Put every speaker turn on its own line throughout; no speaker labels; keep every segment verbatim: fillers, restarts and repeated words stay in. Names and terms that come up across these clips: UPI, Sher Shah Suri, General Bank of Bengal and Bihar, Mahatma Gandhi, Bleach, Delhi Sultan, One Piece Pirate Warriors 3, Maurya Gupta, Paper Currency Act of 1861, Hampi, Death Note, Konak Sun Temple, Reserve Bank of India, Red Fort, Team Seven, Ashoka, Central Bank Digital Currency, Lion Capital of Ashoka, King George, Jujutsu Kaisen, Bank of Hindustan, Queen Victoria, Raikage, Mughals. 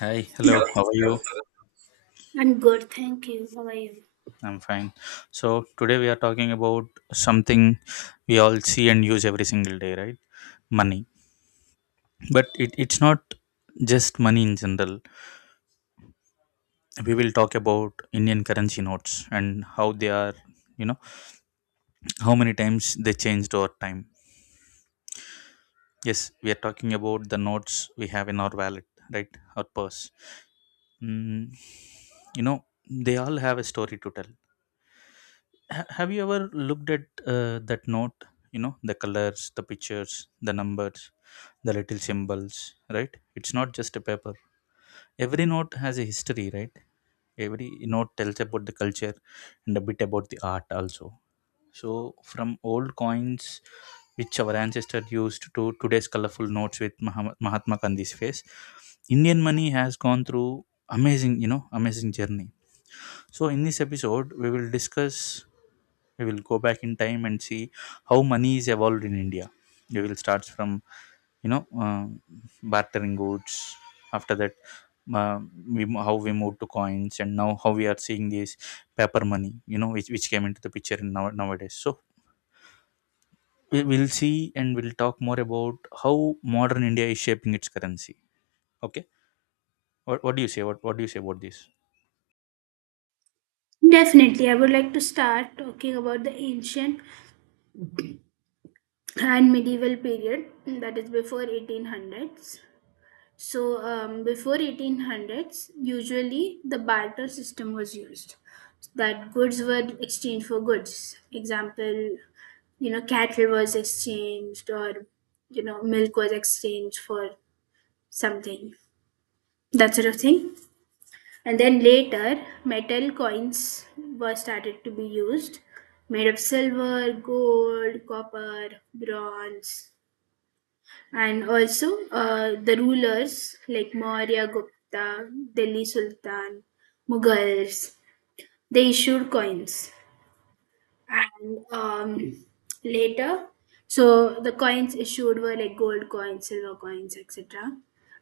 Hi, hello, how are you?
I'm good, thank you. How are you?
I'm fine. So, today we are talking about something we all see and use every single day, right? Money. But it, it's not just money in general. We will talk about Indian currency notes and how they are, you know, how many times they changed over time. Yes, we are talking about the notes we have in our wallet, right? Our purse. Mm, you know, they all have a story to tell. Ha- have you ever looked at uh, that note? You know, the colors, the pictures, the numbers, the little symbols, right? It's not just a paper. Every note has a history, right? Every note tells about the culture and a bit about the art also. So, from old coins which our ancestors used to today's colorful notes with Mahama- Mahatma Gandhi's face, Indian money has gone through amazing you know amazing journey. So in this episode we will discuss, we will go back in time and see how money is evolved in India. We will start from you know uh, bartering goods. After that, uh, we, mo- how we moved to coins, and now how we are seeing this paper money, you know which, which came into the picture in now, nowadays. So we, we'll see and we'll talk more about how modern India is shaping its currency. Okay. What, what do you say? What, what do you say about this?
Definitely, I would like to start talking about the ancient and medieval period that is before eighteen hundreds. So, um, before eighteen hundreds, usually the barter system was used, that goods were exchanged for goods. Example, you know, cattle was exchanged, or you know, milk was exchanged for something, that sort of thing. And then later, metal coins were started to be used, made of silver, gold, copper, bronze. And also, uh, the rulers like Maurya Gupta, Delhi Sultan, Mughals, they issued coins. And um, later, so the coins issued were like gold coins, silver coins, et cetera.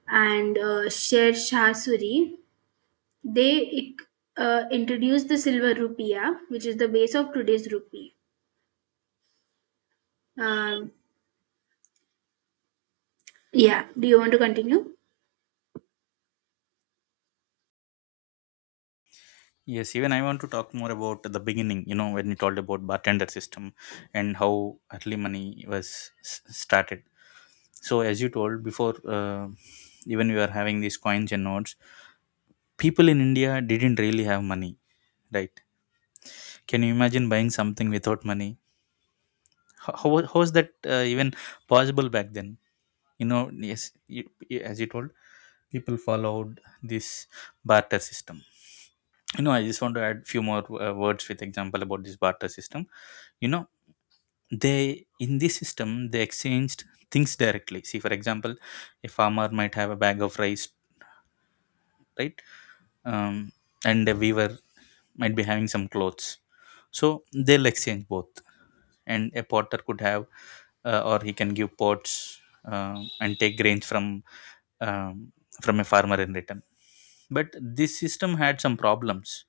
And uh, Sher Shah Suri, they uh, introduced the silver rupiah, which is the base of today's rupee. Um, yeah, do you want to continue?
Yes, even I want to talk more about the beginning, you know, when you told about bartender system and how early money was s- started. So as you told before, uh, even we were having these coins and notes, people in India didn't really have money, right? Can you imagine buying something without money? How, how, wa- how is that uh, even possible back then? You know, yes, you, you- as you told, people followed this barter system. You know, I just want to add few more uh, words with example about this barter system. You know, they in this system they exchanged things directly. See, for example, a farmer might have a bag of rice, right? um, and a weaver might be having some clothes, so they'll exchange both. And a potter could have uh, or he can give pots uh, and take grains from um, from a farmer in return. But this system had some problems.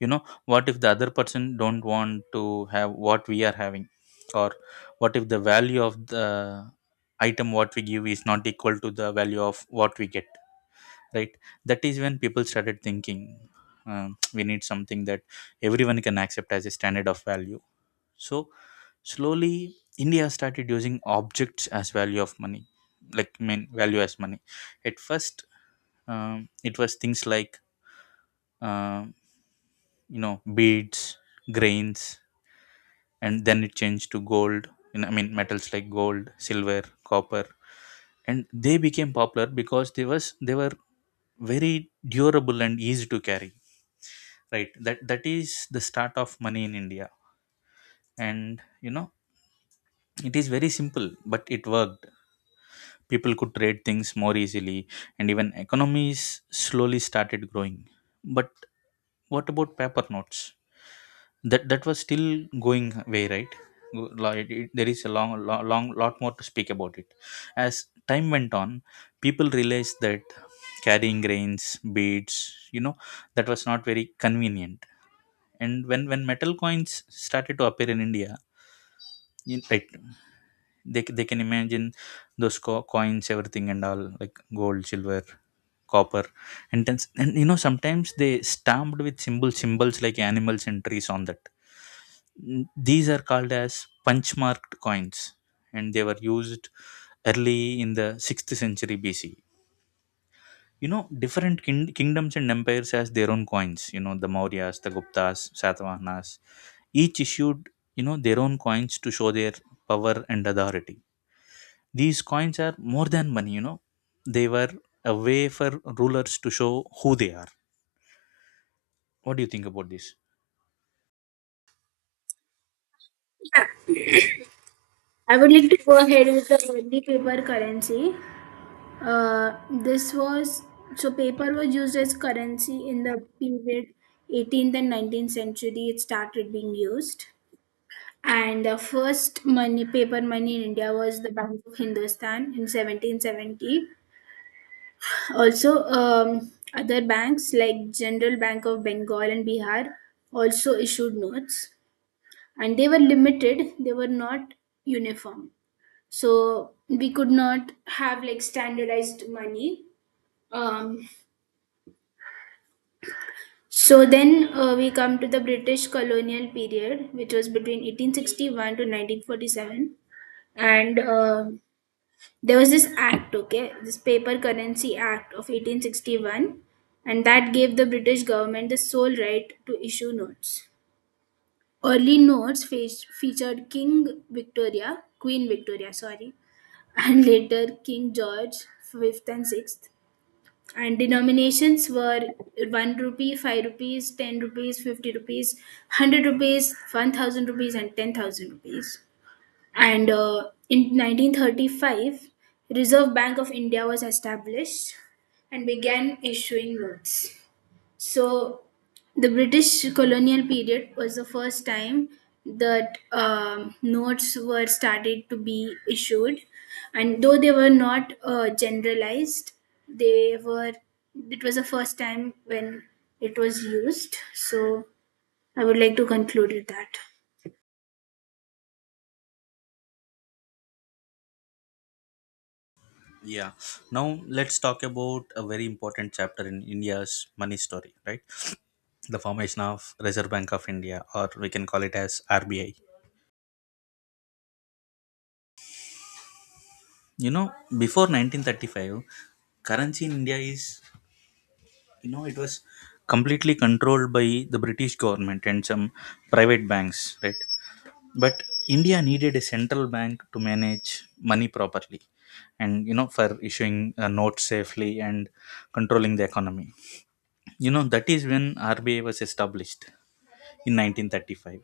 You know, what if the other person don't want to have what we are having? Or what if the value of the item what we give is not equal to the value of what we get, right? That is when people started thinking, um, we need something that everyone can accept as a standard of value. So, slowly, India started using objects as value of money, like, I mean, value as money. At first, um, it was things like uh, you know beads, grains, and then it changed to gold. in, I mean metals like gold, silver, copper. And they became popular because they was they were very durable and easy to carry, right? That that is the start of money in India. And you know, it is very simple but it worked. People could trade things more easily and even economies slowly started growing. But what about paper notes? That that was still going way, right? Go- like it, it- there is a long, long long lot more to speak about it. As time went on, people realized that carrying grains, beads, you know, that was not very convenient. And when when metal coins started to appear in India, in- right, they c- they can imagine those co- coins, everything and all, like gold, silver, copper. And then, s- and you know, sometimes they stamped with symbols symbols like animals and trees on that. N- these are called as punch marked coins and they were used early in the sixth century BC. You know, different kin- kingdoms and empires has their own coins, you know, the Mauryas, the Guptas, Satavahanas, each issued, you know, their own coins to show their power and authority. These coins are more than money, you know. They were a way for rulers to show who they are. What do you think about this?
Yeah. I would like to go ahead with the Hindi paper currency. Uh, this was So paper was used as currency in the period eighteenth and nineteenth century. It started being used, and the first money paper money in India was the Bank of Hindustan in seventeen seventy. Also, um, other banks like General Bank of Bengal and Bihar also issued notes, and they were limited. They were not uniform, so we could not have like standardized money. Um, so then uh, we come to the British colonial period, which was between eighteen sixty-one to nineteen forty-seven, and uh, there was this act. Okay, this paper currency act of eighteen sixty-one, and that gave the British government the sole right to issue notes. Early notes fe- featured King Victoria. Queen Victoria, sorry. And later King George fifth and sixth. And denominations were one rupee, five rupees, ten rupees, fifty rupees, one hundred rupees, one thousand rupees, and ten thousand rupees. And uh, in nineteen thirty-five, Reserve Bank of India was established and began issuing notes. So the British colonial period was the first time that um, notes were started to be issued, and though they were not uh, generalized, they were, it was the first time when it was used. So I would like to conclude with that.
Yeah. Now let's talk about a very important chapter in India's money story, right? The formation of Reserve Bank of India, or we can call it as R B I. You know, before nineteen thirty-five, currency in India is, you know, it was completely controlled by the British government and some private banks, right? But India needed a central bank to manage money properly, and you know, for issuing uh, notes safely and controlling the economy. You know, that is when R B I was established in nineteen thirty-five.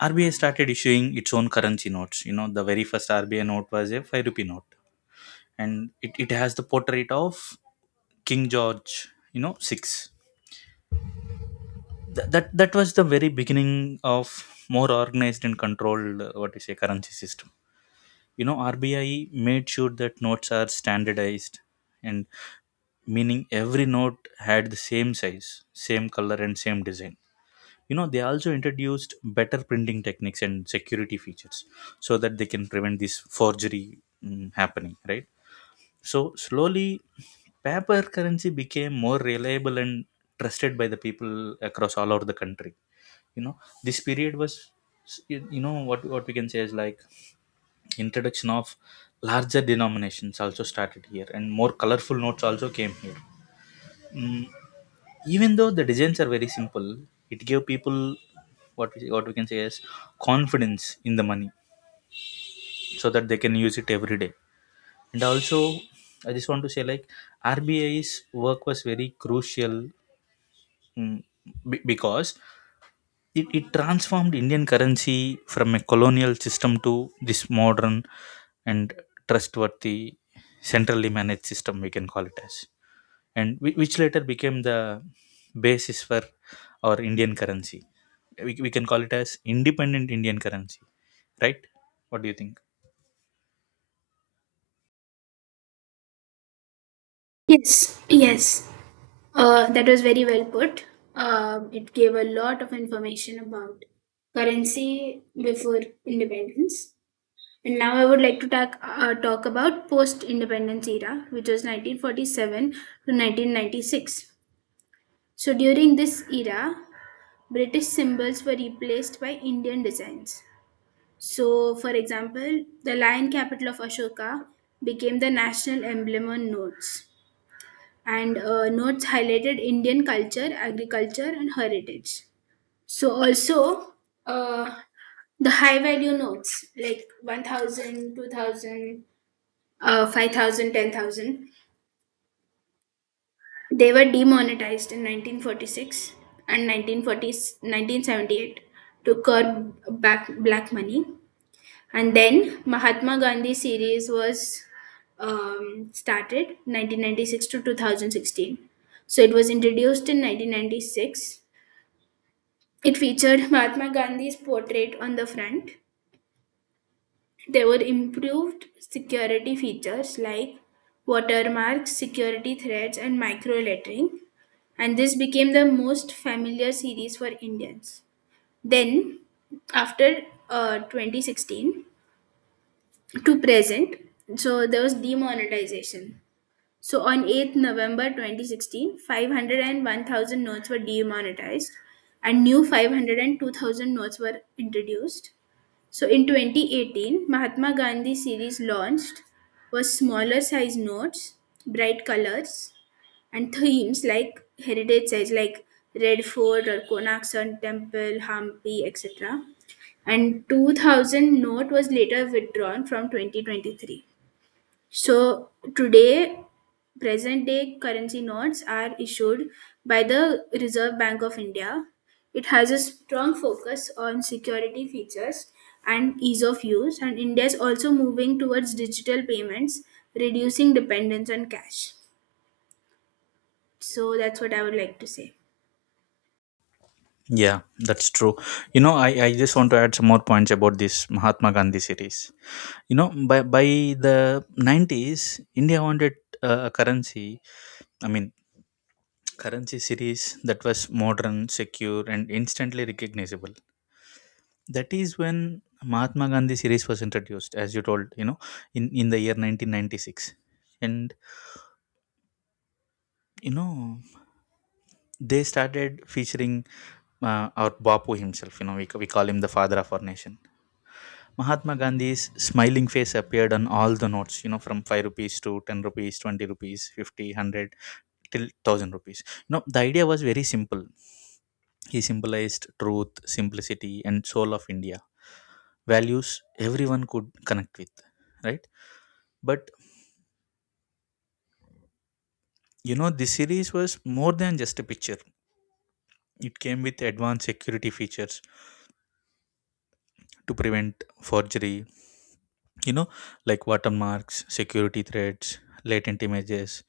R B I started issuing its own currency notes. You know, the very first R B I note was a five rupee note, and it, it has the portrait of King George, you know, six. Th- that that was the very beginning of more organized and controlled uh, what you say currency system. You know, R B I made sure that notes are standardized, and meaning every note had the same size, same color, and same design. You know, they also introduced better printing techniques and security features so that they can prevent this forgery mm, happening, right? So, slowly, paper currency became more reliable and trusted by the people across all over the country. You know, this period was, you know, what, what we can say is, like, introduction of larger denominations also started here and more colorful notes also came here. mm, Even though the designs are very simple, it gave people what we, what we can say is confidence in the money, so that they can use it every day. And also, I just want to say, like, RBI's work was very crucial, mm, be- because It, it transformed Indian currency from a colonial system to this modern and trustworthy, centrally managed system, we can call it as. And whi- which later became the basis for our Indian currency. We, we can call it as independent Indian currency, right? What do you think?
Yes, yes. Uh, that was very well put. Um, it gave a lot of information about currency before independence. And now I would like to talk, uh, talk about post-independence era, which was nineteen forty-seven to nineteen ninety-six. So during this era, British symbols were replaced by Indian designs. So, for example, the lion capital of Ashoka became the national emblem on notes, and uh, notes highlighted Indian culture, agriculture, and heritage. So, also uh, the high value notes like one thousand, uh, five thousand, they were demonetized in nineteen forty-six and nineteen forty, nineteen seventy-eight, to curb back black money. And then Mahatma Gandhi series was um, started nineteen ninety-six to twenty sixteen. So it was introduced in nineteen ninety-six. It featured Mahatma Gandhi's portrait on the front. There were improved security features like watermarks, security threats, and micro lettering. And this became the most familiar series for Indians. Then, after uh, twenty sixteen, to present, so there was demonetization. So on eighth november twenty sixteen, five hundred and one thousand notes were demonetized, and new five hundred two thousand notes were introduced. So in twenty eighteen, Mahatma Gandhi series launched, was smaller size notes, bright colors, and themes like heritage sites like Red Fort or Konak Sun Temple, Hampi, et cetera. And two thousand note was later withdrawn from twenty twenty-three. So today, present day currency notes are issued by the Reserve Bank of India. It has a strong focus on security features and ease of use, and India is also moving towards digital payments, reducing dependence on cash. So that's what I would like to say.
Yeah, that's true. You know, I, I just want to add some more points about this Mahatma Gandhi series. You know, by, by the nineties, India wanted uh, a currency. I mean, currency series that was modern, secure, and instantly recognizable. That is when Mahatma Gandhi series was introduced, as you told, you know, in, in the year nineteen ninety-six. And, you know, they started featuring uh, our Bapu himself. You know, we, ca- we call him the father of our nation. Mahatma Gandhi's smiling face appeared on all the notes, you know, from five rupees to ten rupees, twenty rupees, fifty, one hundred, till one thousand rupees. You know, the idea was very simple. He symbolized truth, simplicity, and soul of India, values everyone could connect with, right? But you know, this series was more than just a picture. It came with advanced security features to prevent forgery, you know, like watermarks, security threats, latent images,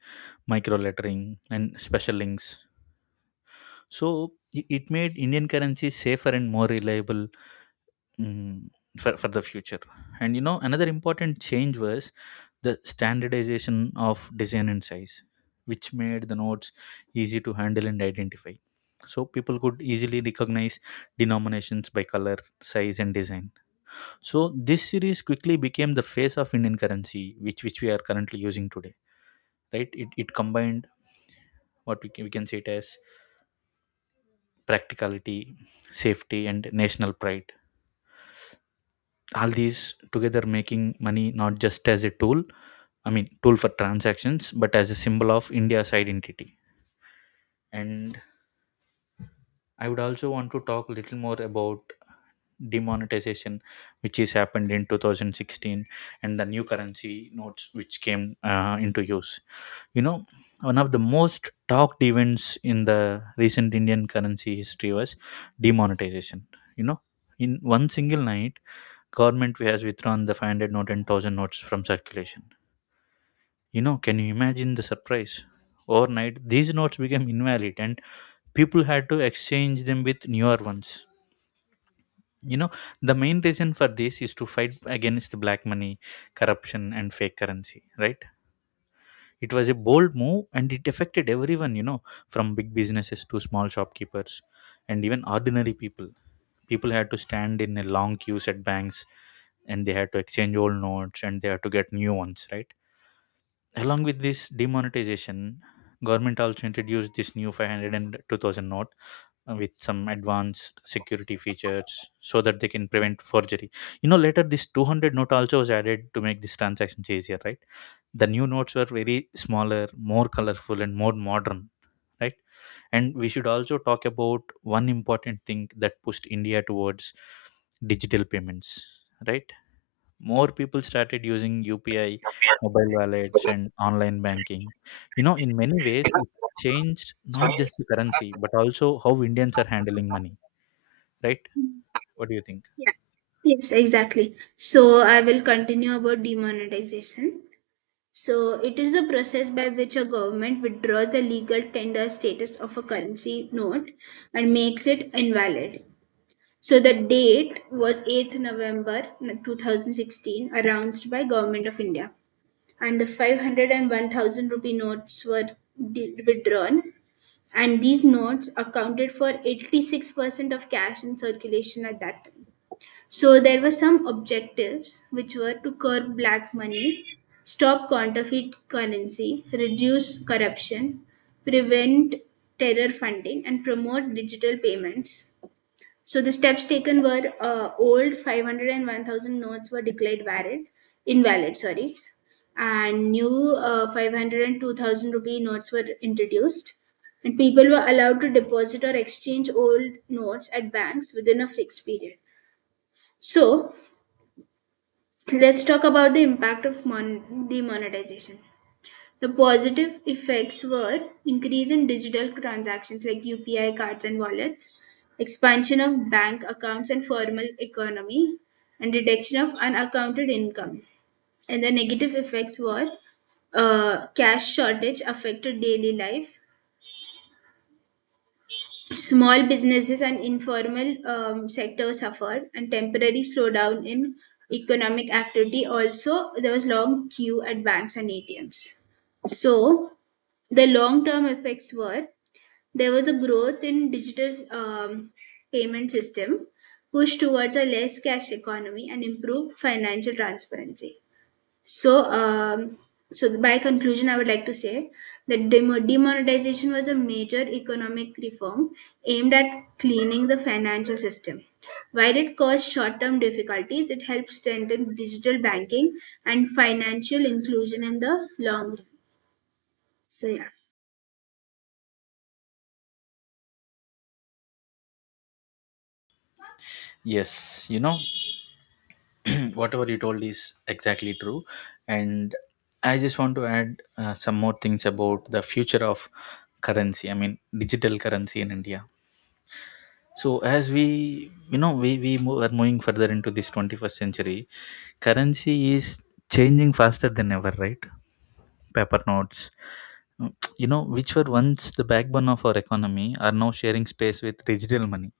micro lettering, and special links. So i- it made Indian currency safer and more reliable, mm, for, for the future. And you know, another important change was the standardization of design and size, which made the notes easy to handle and identify. So people could easily recognize denominations by color, size, and design. So this series quickly became the face of Indian currency, which which we are currently using today, right? It, it combined what we can, we can say it as, practicality, safety, and national pride, all these together, making money not just as a tool, I mean, tool for transactions, but as a symbol of India's identity. And I would also want to talk a little more about demonetization, which is happened in two thousand sixteen, and the new currency notes which came uh, into use. You know, one of the most talked events in the recent Indian currency history was demonetization. You know, in one single night, government has withdrawn the five hundred note and one thousand notes from circulation. You know, can you imagine the surprise? Overnight, these notes became invalid and people had to exchange them with newer ones. You know, the main reason for this is to fight against black money, corruption, and fake currency, right? It was a bold move and it affected everyone, you know, from big businesses to small shopkeepers and even ordinary people. People had to stand in a long queues at banks, and they had to exchange old notes and they had to get new ones, right? Along with this demonetization, government also introduced this new five hundred and two thousand note uh, with some advanced security features so that they can prevent forgery. You know later this two hundred note also was added to make this transactions easier, right? The new notes were very smaller, more colorful, and more modern, right? And we should also talk about one important thing that pushed india towards digital payments, right? More people started using U P I, mobile wallets, and online banking. You know, in many ways, it changed not just the currency, but also how Indians are handling money, right? What do you think?
Yeah. Yes, exactly. So I will continue about demonetization. So it is the process by which a government withdraws the legal tender status of a currency note and makes it invalid. So the date was eighth of November two thousand sixteen, announced by Government of India. And the five hundred rupee notes were di- withdrawn, and these notes accounted for eighty-six percent of cash in circulation at that time. So there were some objectives which were to curb black money, stop counterfeit currency, reduce corruption, prevent terror funding, and promote digital payments. So the steps taken were uh, old five hundred and one thousand notes were declared valid, invalid, sorry, and new uh, five hundred rupee notes were introduced. And people were allowed to deposit or exchange old notes at banks within a fixed period. So let's talk about the impact of mon- demonetization. The positive effects were increase in digital transactions like U P I cards and wallets, expansion of bank accounts and formal economy, and reduction of unaccounted income. And the negative effects were uh, cash shortage affected daily life. Small businesses and informal um, sector suffered, and temporary slowdown in economic activity. Also, there was long queue at banks and A T Ms. So, the long term effects were there was a growth in digital um, payment system, push towards a less cash economy and improved financial transparency. So um, so by conclusion I would like to say that demo- demonetization was a major economic reform aimed at cleaning the financial system. While it caused short term difficulties, it helped strengthen digital banking and financial inclusion in the long run. So yeah.
Yes, you know, whatever you told is exactly true. And I just want to add uh, some more things about the future of currency, I mean, digital currency in India. So, as we, you know, we, we mo- are moving further into this twenty-first century. Currency is changing faster than ever, right? Paper notes, mm, you know, which were once the backbone of our economy, are now sharing space with digital money.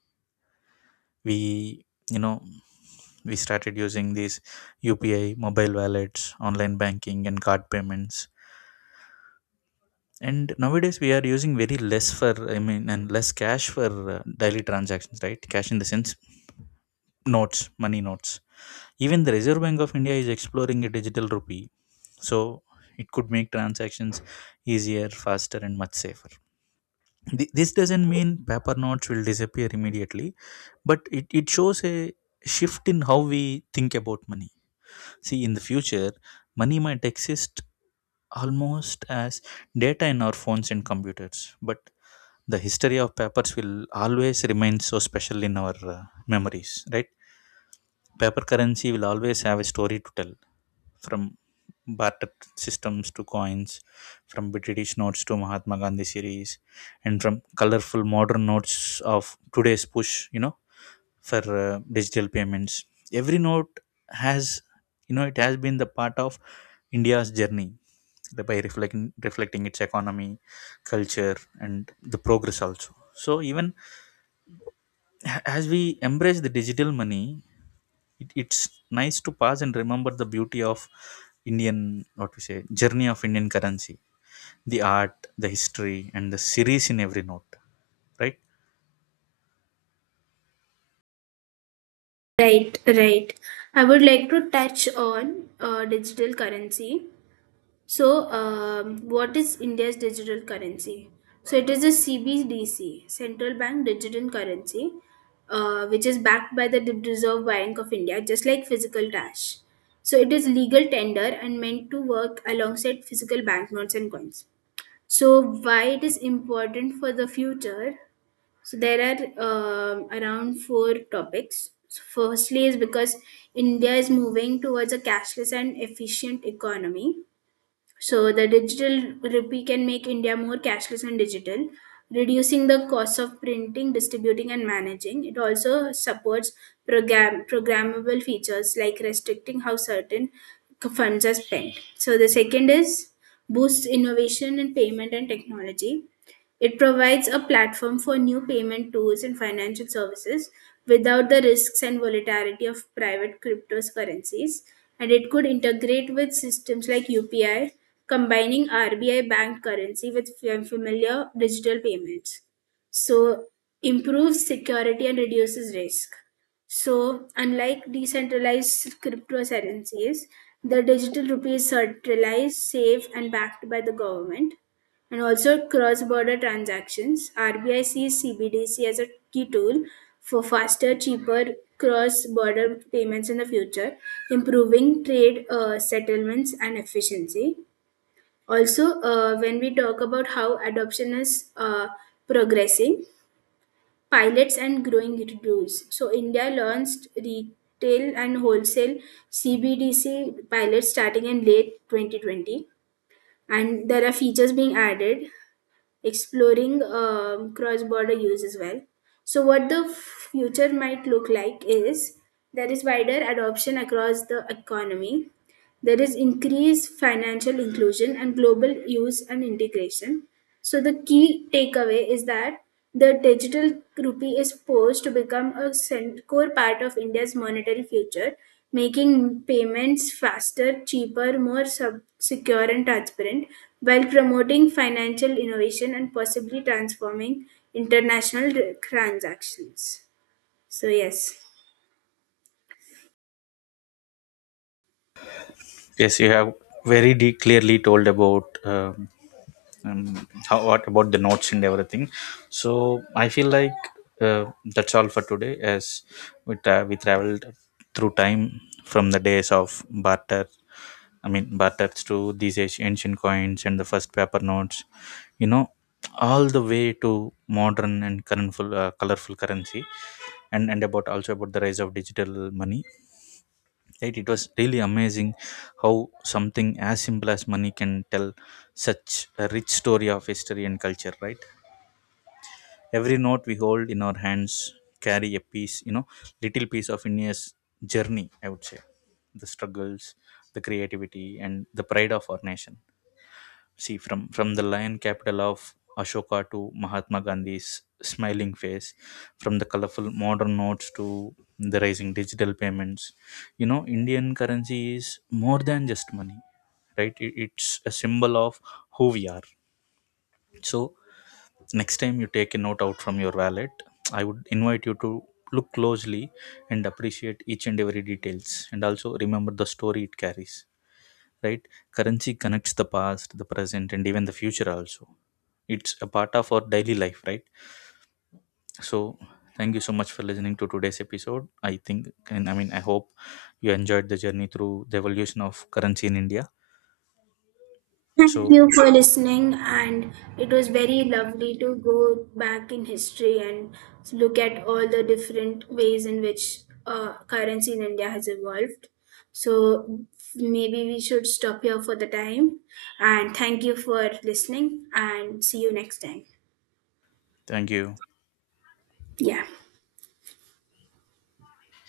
We, you know, we started using these U P I, mobile wallets, online banking, and card payments. And nowadays, we are using very less for, I mean, and less cash for uh, daily transactions, right? Cash in the sense notes, money notes. Even the Reserve Bank of India is exploring a digital rupee, so it could make transactions easier, faster, and much safer. Th- This doesn't mean paper notes will disappear immediately, but it, it shows a shift in how we think about money. See, in the future, money might exist almost as data in our phones and computers, but the history of papers will always remain so special in our uh, memories, right? Paper currency will always have a story to tell, from barter systems to coins, from British notes to Mahatma Gandhi series, and from colorful modern notes of today's push, you know, for uh, digital payments. Every note has, you know, it has been the part of India's journey by reflecting reflecting its economy, culture, and the progress also. So even a- as we embrace the digital money, it, it's nice to pass and remember the beauty of indian, what we say, journey of indian currency, the art, the history, and the series in every note, right?
Right, right. I would like to touch on uh, digital currency. So, um, what is India's digital currency? So, it is a C B D C, Central Bank Digital Currency, uh, which is backed by the Reserve Bank of India, just like physical cash. So, it is legal tender and meant to work alongside physical banknotes and coins. So, why it is important for the future? So there are um around four topics. So firstly, is because India is moving towards a cashless and efficient economy. So the digital rupee can make India more cashless and digital, reducing the cost of printing, distributing, and managing. It also supports program programmable features like restricting how certain funds are spent. So the second is boosts innovation in payment and technology. It provides a platform for new payment tools and financial services without the risks and volatility of private cryptocurrencies. And it could integrate with systems like U P I, combining R B I bank currency with f- familiar digital payments. So, improves security and reduces risk. So, unlike decentralized cryptocurrencies, the digital rupee is centralized, safe, and backed by the government, and also cross-border transactions. R B I sees C B D C as a key tool for faster, cheaper cross-border payments in the future, improving trade uh, settlements and efficiency. Also, uh, when we talk about how adoption is uh, progressing, pilots and growing rules. So, India launched retail and wholesale C B D C pilots starting in late twenty twenty, and there are features being added exploring um, cross border use as well. So, what the future might look like is there is wider adoption across the economy, there is increased financial inclusion and global use and integration. So, the key takeaway is that the digital rupee is poised to become a cent- core part of India's monetary future, making payments faster, cheaper, more sub- secure, and transparent, while promoting financial innovation and possibly transforming international r- transactions. So, yes.
Yes, you have very de- clearly told about um, um, how what about the notes and everything. So I feel like uh, that's all for today. As we tra- we traveled through time from the days of barter, I mean barters, to these ancient ancient coins and the first paper notes. You know, all the way to modern and colorful, uh, colorful currency, and and about also about the rise of digital money, right? It was really amazing how something as simple as money can tell such a rich story of history and culture, right? Every note we hold in our hands carry a piece, you know, little piece of india's journey, I would say, the struggles, the creativity, and the pride of our nation. See, from, from the lion capital of Ashoka to Mahatma Gandhi's smiling face, from the colorful modern notes to the rising digital payments, you know, Indian currency is more than just money, right? It, it's a symbol of who we are. So, next time you take a note out from your wallet, I would invite you to look closely and appreciate each and every details and also remember the story it carries, right? Currency connects the past, the present, and even the future also. It's a part of our daily life, right? So, thank you so much for listening to today's episode. I think, and I mean, I hope you enjoyed the journey through the evolution of currency in India.
Thank
So,
you for listening, and it was very lovely to go back in history and look at all the different ways in which uh, currency in India has evolved. So maybe we should stop here for the time. And thank you for listening, and see you next time.
thank you.
Yeah.